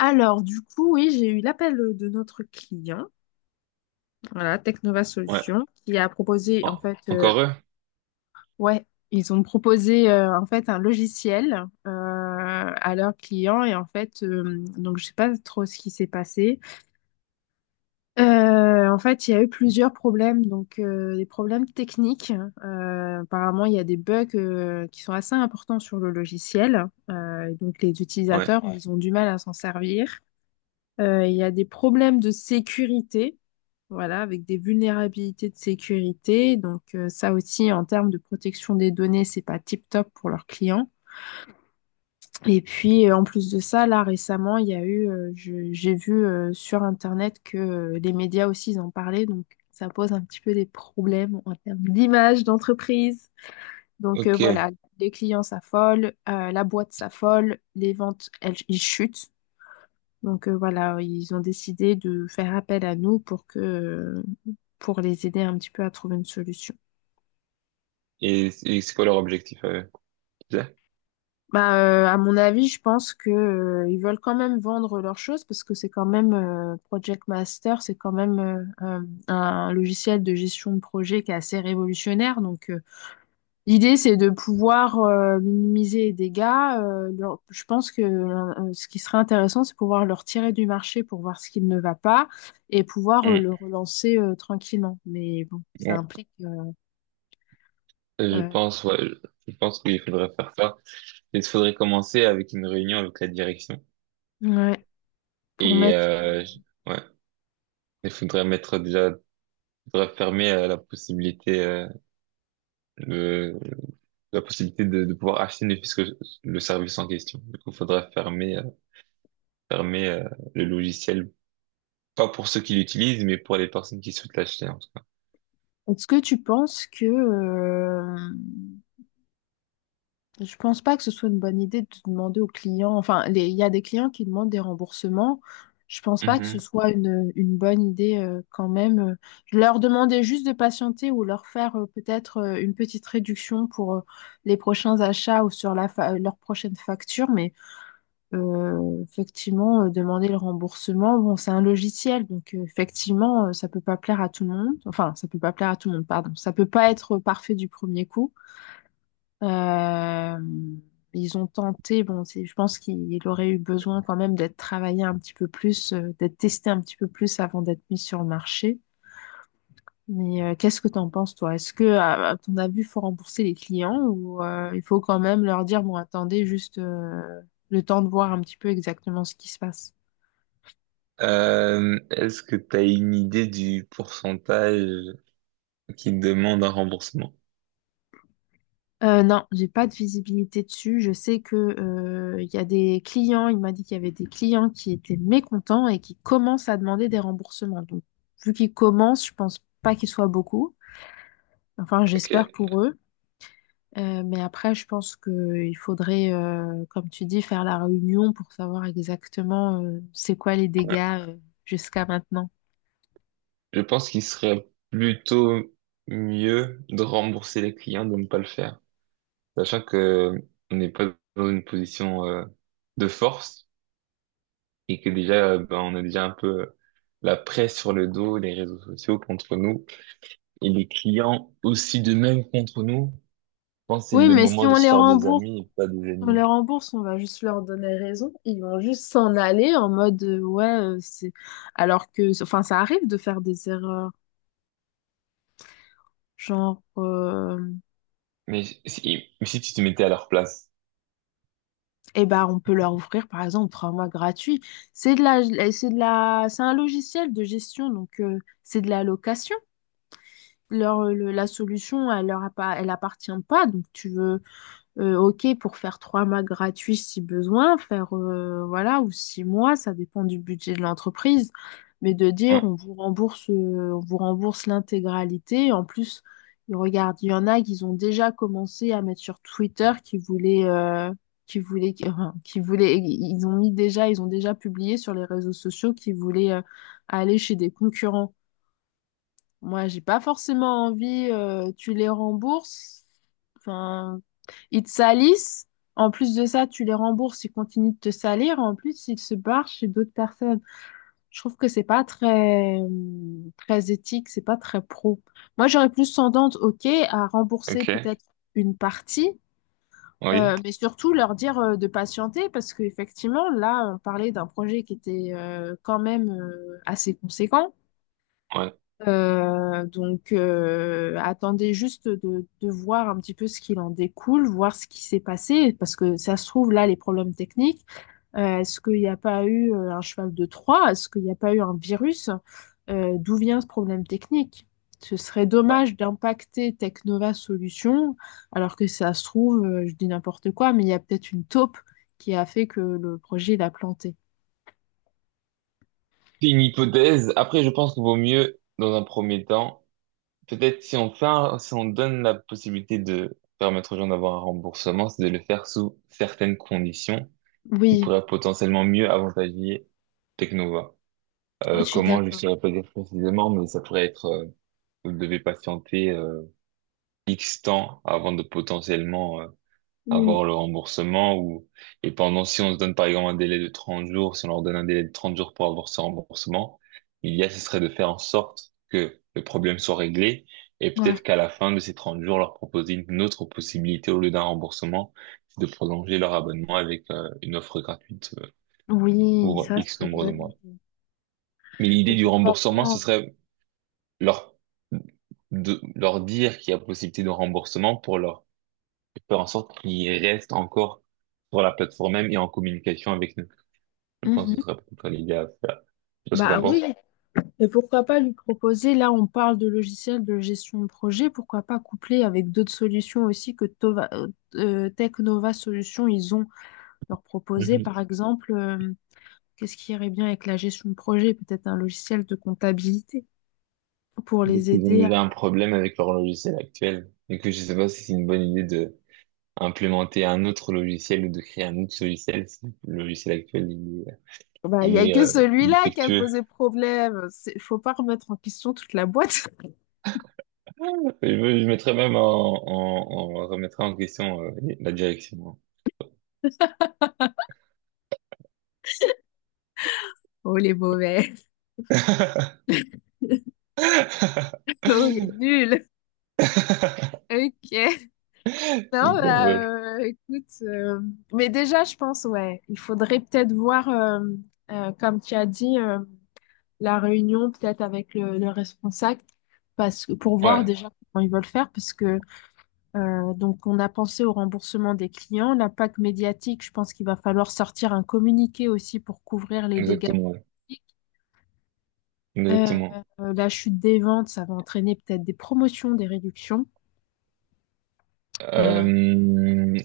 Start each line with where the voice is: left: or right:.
left: Alors, du coup, oui, j'ai eu l'appel de notre client, voilà, Technova
right: Ouais.
left: Solutions, qui a proposé, en fait,
right: Encore eux?
left: ouais, ils ont proposé, en fait, un logiciel à leurs clients. Et en fait, donc, je sais pas trop ce qui s'est passé. En fait, il y a eu plusieurs problèmes, donc des problèmes techniques. Apparemment, il y a des bugs qui sont assez importants sur le logiciel. Et donc, les
right: Ouais.
left: utilisateurs, ouais, ils ont du mal à s'en servir. Il y a des problèmes de sécurité, voilà, avec des vulnérabilités de sécurité. Donc ça aussi, en termes de protection des données, c'est pas tip-top pour leurs clients. Et puis en plus de ça, là récemment, il y a eu, j'ai vu sur Internet que les médias aussi ils en parlaient, donc ça pose un petit peu des problèmes en termes d'image d'entreprise. Donc
right: Ok.
left: voilà,
right: Et,
left: les clients s'affolent, la boîte s'affole, les ventes, elles, ils chutent. Donc voilà, ils ont décidé de faire appel à nous pour que, pour les aider un petit peu à trouver une solution.
right: et c'est quoi leur objectif à eux? Tu sais.
left: Bah, à mon avis, je pense que, ils veulent quand même vendre leurs choses parce que c'est quand même Project Master, c'est quand même un logiciel de gestion de projet qui est assez révolutionnaire. Donc, l'idée, c'est de pouvoir minimiser les dégâts. Je pense que ce qui serait intéressant, c'est pouvoir le retirer du marché pour voir ce qui ne va pas et pouvoir
right: Hmm,
left: le relancer tranquillement. Mais bon, ça
right: ouais.
left: implique...
right: Euh, Je
left: euh,
right: pense, ouais, je je pense qu'il faudrait faire ça. Il faudrait commencer avec une réunion avec la direction.
left: ouais, pour
right: Et
left: mettre...
right: euh, je- ouais, il faudrait mettre déjà, il faudrait fermer la possibilité, de, la possibilité de pouvoir acheter ne fût-ce que le service en question. Du coup, il faudrait fermer, fermer euh, le logiciel, pas pour ceux qui l'utilisent, mais pour les personnes qui souhaitent l'acheter en tout
left: Est-ce que tu penses que... Je pense pas que ce soit une bonne idée de demander aux clients. Enfin, il y a des clients qui demandent des remboursements. Je pense pas que ce
right: cas.
left: soit une bonne idée quand même. Je leur demander juste de patienter ou leur faire peut-être une petite réduction pour les prochains achats ou sur la leur prochaine facture. Mais effectivement, demander le remboursement, bon, c'est un logiciel, donc effectivement, ça peut pas plaire à tout le monde. Enfin, ça peut pas plaire à tout le monde, pardon. Ça peut pas être parfait du premier coup. Euh, Ils ont tenté, bon, c'est- je pense qu'il aurait eu besoin quand même d'être travaillé un petit peu plus, d'être testé un petit peu plus avant d'être mis sur le marché. Mais qu'est-ce que t'en penses, toi? Est-ce que, à ton avis, il faut rembourser les clients ou il faut quand même leur dire, bon, attendez juste le temps de voir un petit peu exactement ce qui se passe?
right: Est-ce que tu as une idée du pourcentage qui demande un remboursement?
left: Non, j'ai pas de visibilité dessus. Je sais que il y a des clients, il m'a dit qu'il y avait des clients qui étaient mécontents et qui commencent à demander des remboursements. Donc, vu qu'ils commencent, je pense pas qu'ils soient beaucoup. Enfin,
right: Ok.
left: j'espère pour eux. Mais après, je pense qu'il faudrait, comme tu dis, faire la réunion pour savoir exactement c'est quoi les
right: Ouais.
left: dégâts jusqu'à maintenant.
right: Je pense qu'il serait plutôt mieux de rembourser les clients, de ne pas le faire. Sachant que on n'est pas dans une position de force et que déjà, ben, on a déjà un peu la presse sur le dos, les réseaux sociaux contre nous et les clients aussi de même contre nous. Je pense que c'est
left: Oui,
right: le
left: mais si
right: moment de
left: on
right: se
left: les
right: faire des
left: rembourse.
right: amis et pas des
left: On
right: ennemis.
left: les rembourse, on va juste leur donner raison. Ils vont juste s'en aller en mode ouais, c'est. Alors que, enfin, ça arrive de faire des erreurs. Genre,
right: Mais si, si, mais si tu te mettais à leur place.
left: eh ben, on peut leur offrir par exemple trois mois gratuits. C'est de la, c'est un logiciel de gestion, donc c'est de la location. La solution, elle elle appartient pas. Donc tu veux. Ok, pour faire trois mois gratuits si besoin, faire voilà, ou six mois, ça dépend du budget de l'entreprise. Mais de dire on vous rembourse l'intégralité. En plus, ils regardent, il y en a qui ont déjà commencé à mettre sur Twitter qui voulaient, qui voulaient, ils ont mis déjà, ils ont déjà publié sur les réseaux sociaux qu'ils voulaient aller chez des concurrents. Moi, j'ai pas forcément envie, tu les rembourses. Enfin, ils te salissent. En plus de ça, tu les rembourses, ils continuent de te salir. En plus, ils se barrent chez d'autres personnes. Je trouve que c'est pas très, très éthique, c'est pas très pro. Moi, j'aurais plus tendance, OK, à rembourser
right: Ok,
left: peut-être une partie,
right: oui,
left: mais surtout leur dire de patienter parce qu'effectivement, là, on parlait d'un projet qui était quand même assez conséquent.
right: ouais.
left: Donc, attendez juste de voir un petit peu ce qu'il en découle, voir ce qui s'est passé, parce que ça se trouve, là, les problèmes techniques, est-ce qu'il n'y a pas eu un cheval de Troie? Est-ce qu'il n'y a pas eu un virus? D'où vient ce problème technique? Ce serait dommage d'impacter Technova Solutions, alors que ça se trouve, je dis n'importe quoi, mais il y a peut-être une taupe qui a fait que le projet, il a planté.
right: C'est une hypothèse. Après, je pense qu'il vaut mieux, dans un premier temps, peut-être si on fait si on donne la possibilité de permettre aux gens d'avoir un remboursement, c'est de le faire sous certaines conditions qui
left: Oui,
right: pourraient potentiellement mieux avantager Teknova.
left: je suis
right: Comment, je ne
left: d'accord.
right: saurais pas dire précisément, mais ça pourrait être, vous devez patienter X temps avant de potentiellement
left: Oui,
right: avoir le remboursement ou et pendant si on se donne par exemple un délai de 30 jours, si on leur donne un délai de 30 jours pour avoir ce remboursement, l'idéal ce serait de faire en sorte que le problème soit réglé et
left: ouais.
right: peut-être qu'à la fin de ces 30 jours leur proposer une autre possibilité au lieu d'un remboursement, c'est de prolonger leur abonnement avec une offre gratuite
left: Oui,
right: pour
left: ça
right: X
left: serait
right: nombre de mois. Mais l'idée du remboursement, ce serait leur de leur dire qu'il y a possibilité de remboursement pour leur faire en sorte qu'ils restent encore sur la plateforme même et en communication avec nous. Je pense que ce
left: bien.
right: serait peut-être l'idée à faire. Je sais pas ce que
left: Bah
right: t'en
left: oui,
right: penses.
left: et pourquoi pas lui proposer, là on parle de logiciels de gestion de projet, pourquoi pas coupler avec d'autres solutions aussi que Technova Solutions, ils ont leur proposé,
right: Mhm.
left: par exemple, qu'est-ce qui irait bien avec la gestion de projet, peut-être un logiciel de comptabilité pour
right: Donc,
left: les
right: ils ont
left: aider à...
right: déjà un problème avec leur logiciel actuel. Et que je sais pas si c'est une bonne idée de implémenter un autre logiciel ou de créer un autre logiciel si le logiciel actuel
left: Bah, il n'y
right: il
left: a
right: est,
left: que
right: euh,
left: celui-là qui a
right: défectueux.
left: posé problème. C'est- Faut pas remettre en question toute la boîte.
right: Je mettrais même en remettrais en question la direction.
left: Oh les mauvais,
right: Tout
left: oh les nuls.
right: à
left: Ok. Non, bah,
right: fait.
left: écoute, mais déjà, je pense, ouais, il faudrait peut-être voir, comme tu as dit, la réunion peut-être avec le responsable, parce que pour voir
right: Ouais,
left: déjà comment ils veulent faire, parce que donc on a pensé au remboursement des clients, l'impact médiatique, je pense qu'il va falloir sortir un communiqué aussi pour couvrir les dégâts.
right: exactement. Ouais.
left: Médiatiques. Euh,
right: Exactement.
left: la chute des ventes, ça va entraîner peut-être des promotions, des réductions. Euh,
right: Euh,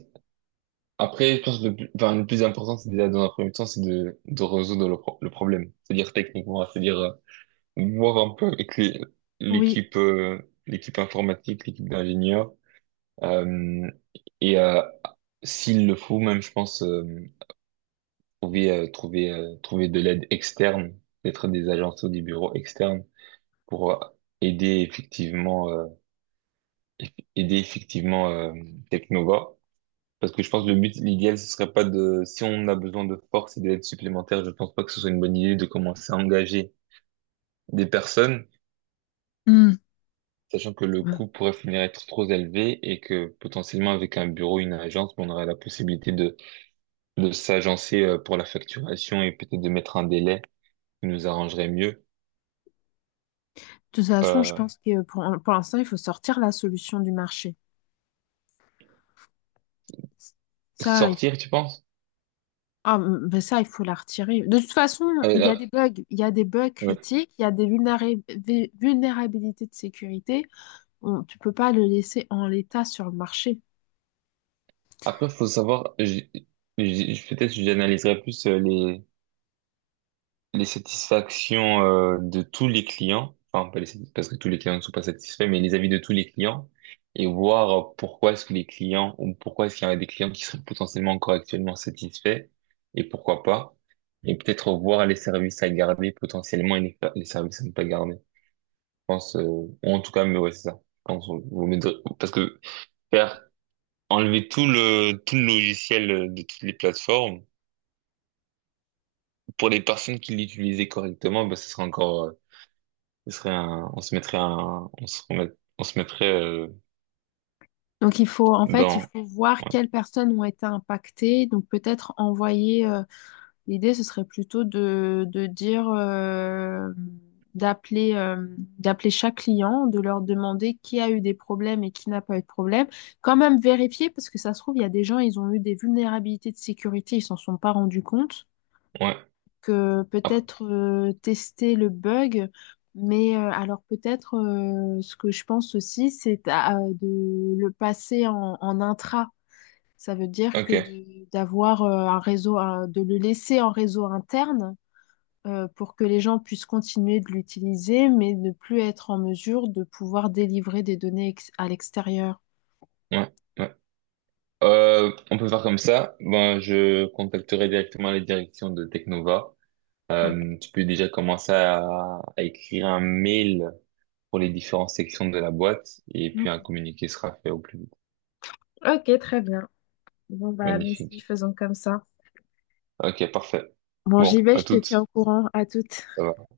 right: Après, je pense que le plus, enfin, le plus important, c'est déjà dans un premier temps, c'est de résoudre le, le problème. C'est-à-dire techniquement, c'est-à-dire voir un peu avec
left: oui.
right: l'équipe l'équipe informatique, l'équipe d'ingénieurs. euh, et euh, S'il le faut, même, je pense, trouver de l'aide externe, peut-être des agences ou des bureaux externes pour aider effectivement, aider effectivement Technova. Parce que je pense que le but, l'idéal, ce serait pas de, si on a besoin de force et d'aide supplémentaire, je pense pas que ce soit une bonne idée de commencer à engager des personnes,
left: Hmm.
right: sachant que le coût pourrait finir être trop élevé et que potentiellement avec un bureau, une agence, on aurait la possibilité de s'agencer pour la facturation et peut-être de mettre un délai qui nous arrangerait mieux.
left: De toute façon, je
right: Euh,
left: pense que pour l'instant, il faut sortir la solution du marché. Ça, il
right: sortir, tu penses?
left: ah, ben ça, il faut la retirer. De toute façon, il y a
right: Là,
left: des bugs, il y a des bugs
right: ouais.
left: critiques, il y a des vulnérabilités de sécurité. On- tu peux pas le laisser en l'état sur le marché.
right: Après, faut savoir, peut-être j'analyserai plus les satisfactions de tous les clients, enfin pas les parce que tous les clients ne sont pas satisfaits, mais les avis de tous les clients et voir pourquoi est-ce que les clients ou pourquoi est-ce qu'il y a des clients qui sont potentiellement encore actuellement satisfaits et pourquoi pas et peut-être voir les services à garder potentiellement et les services à ne pas garder. Je pense ou en tout cas mais ouais c'est ça. Je pense parce que faire enlever tout le logiciel de toutes les plateformes pour les personnes qui l'utilisaient correctement, bah, ce sera encore ce serait on se mettrait un, on se remet, on se mettrait
left: Donc, il faut, en fait, il
right: dans,
left: faut voir
right: ouais,
left: quelles personnes ont été impactées. Donc, peut-être envoyer, l'idée, ce serait plutôt de dire, d'appeler, euh, d'appeler chaque client, de leur demander qui a eu des problèmes et qui n'a pas eu de problème. Quand même vérifier, parce que ça se trouve, il y a des gens, ils ont eu des vulnérabilités de sécurité, ils s'en sont pas rendus compte.
right: ouais,
left: Que
right: ah,
left: peut-être tester le bug, mais alors peut-être ce que je pense aussi, de le passer en intra. Ça veut dire
right: ok,
left: que
right: ouais,
left: d'avoir un réseau, un- de le laisser en réseau interne pour que les gens puissent continuer de l'utiliser, mais ne plus être en mesure de pouvoir délivrer des données à l'extérieur.
right: ouais. On peut faire comme ça. Ben, je contacterai directement les directions de Technova.
left: Ok,
right: Tu peux déjà commencer à écrire un mail pour les différentes sections de la boîte et puis un
left: ok.
right: communiqué sera fait au plus vite.
left: Ok, très bien. Bon, bah, nous
right: Magnifique.
left: faisons comme ça.
right: Ok, parfait.
left: Bon, j'y
right: Bon,
left: vais,
right: à
left: je te tiens
right: toutes.
left: au courant. À toutes.
right: Ça va.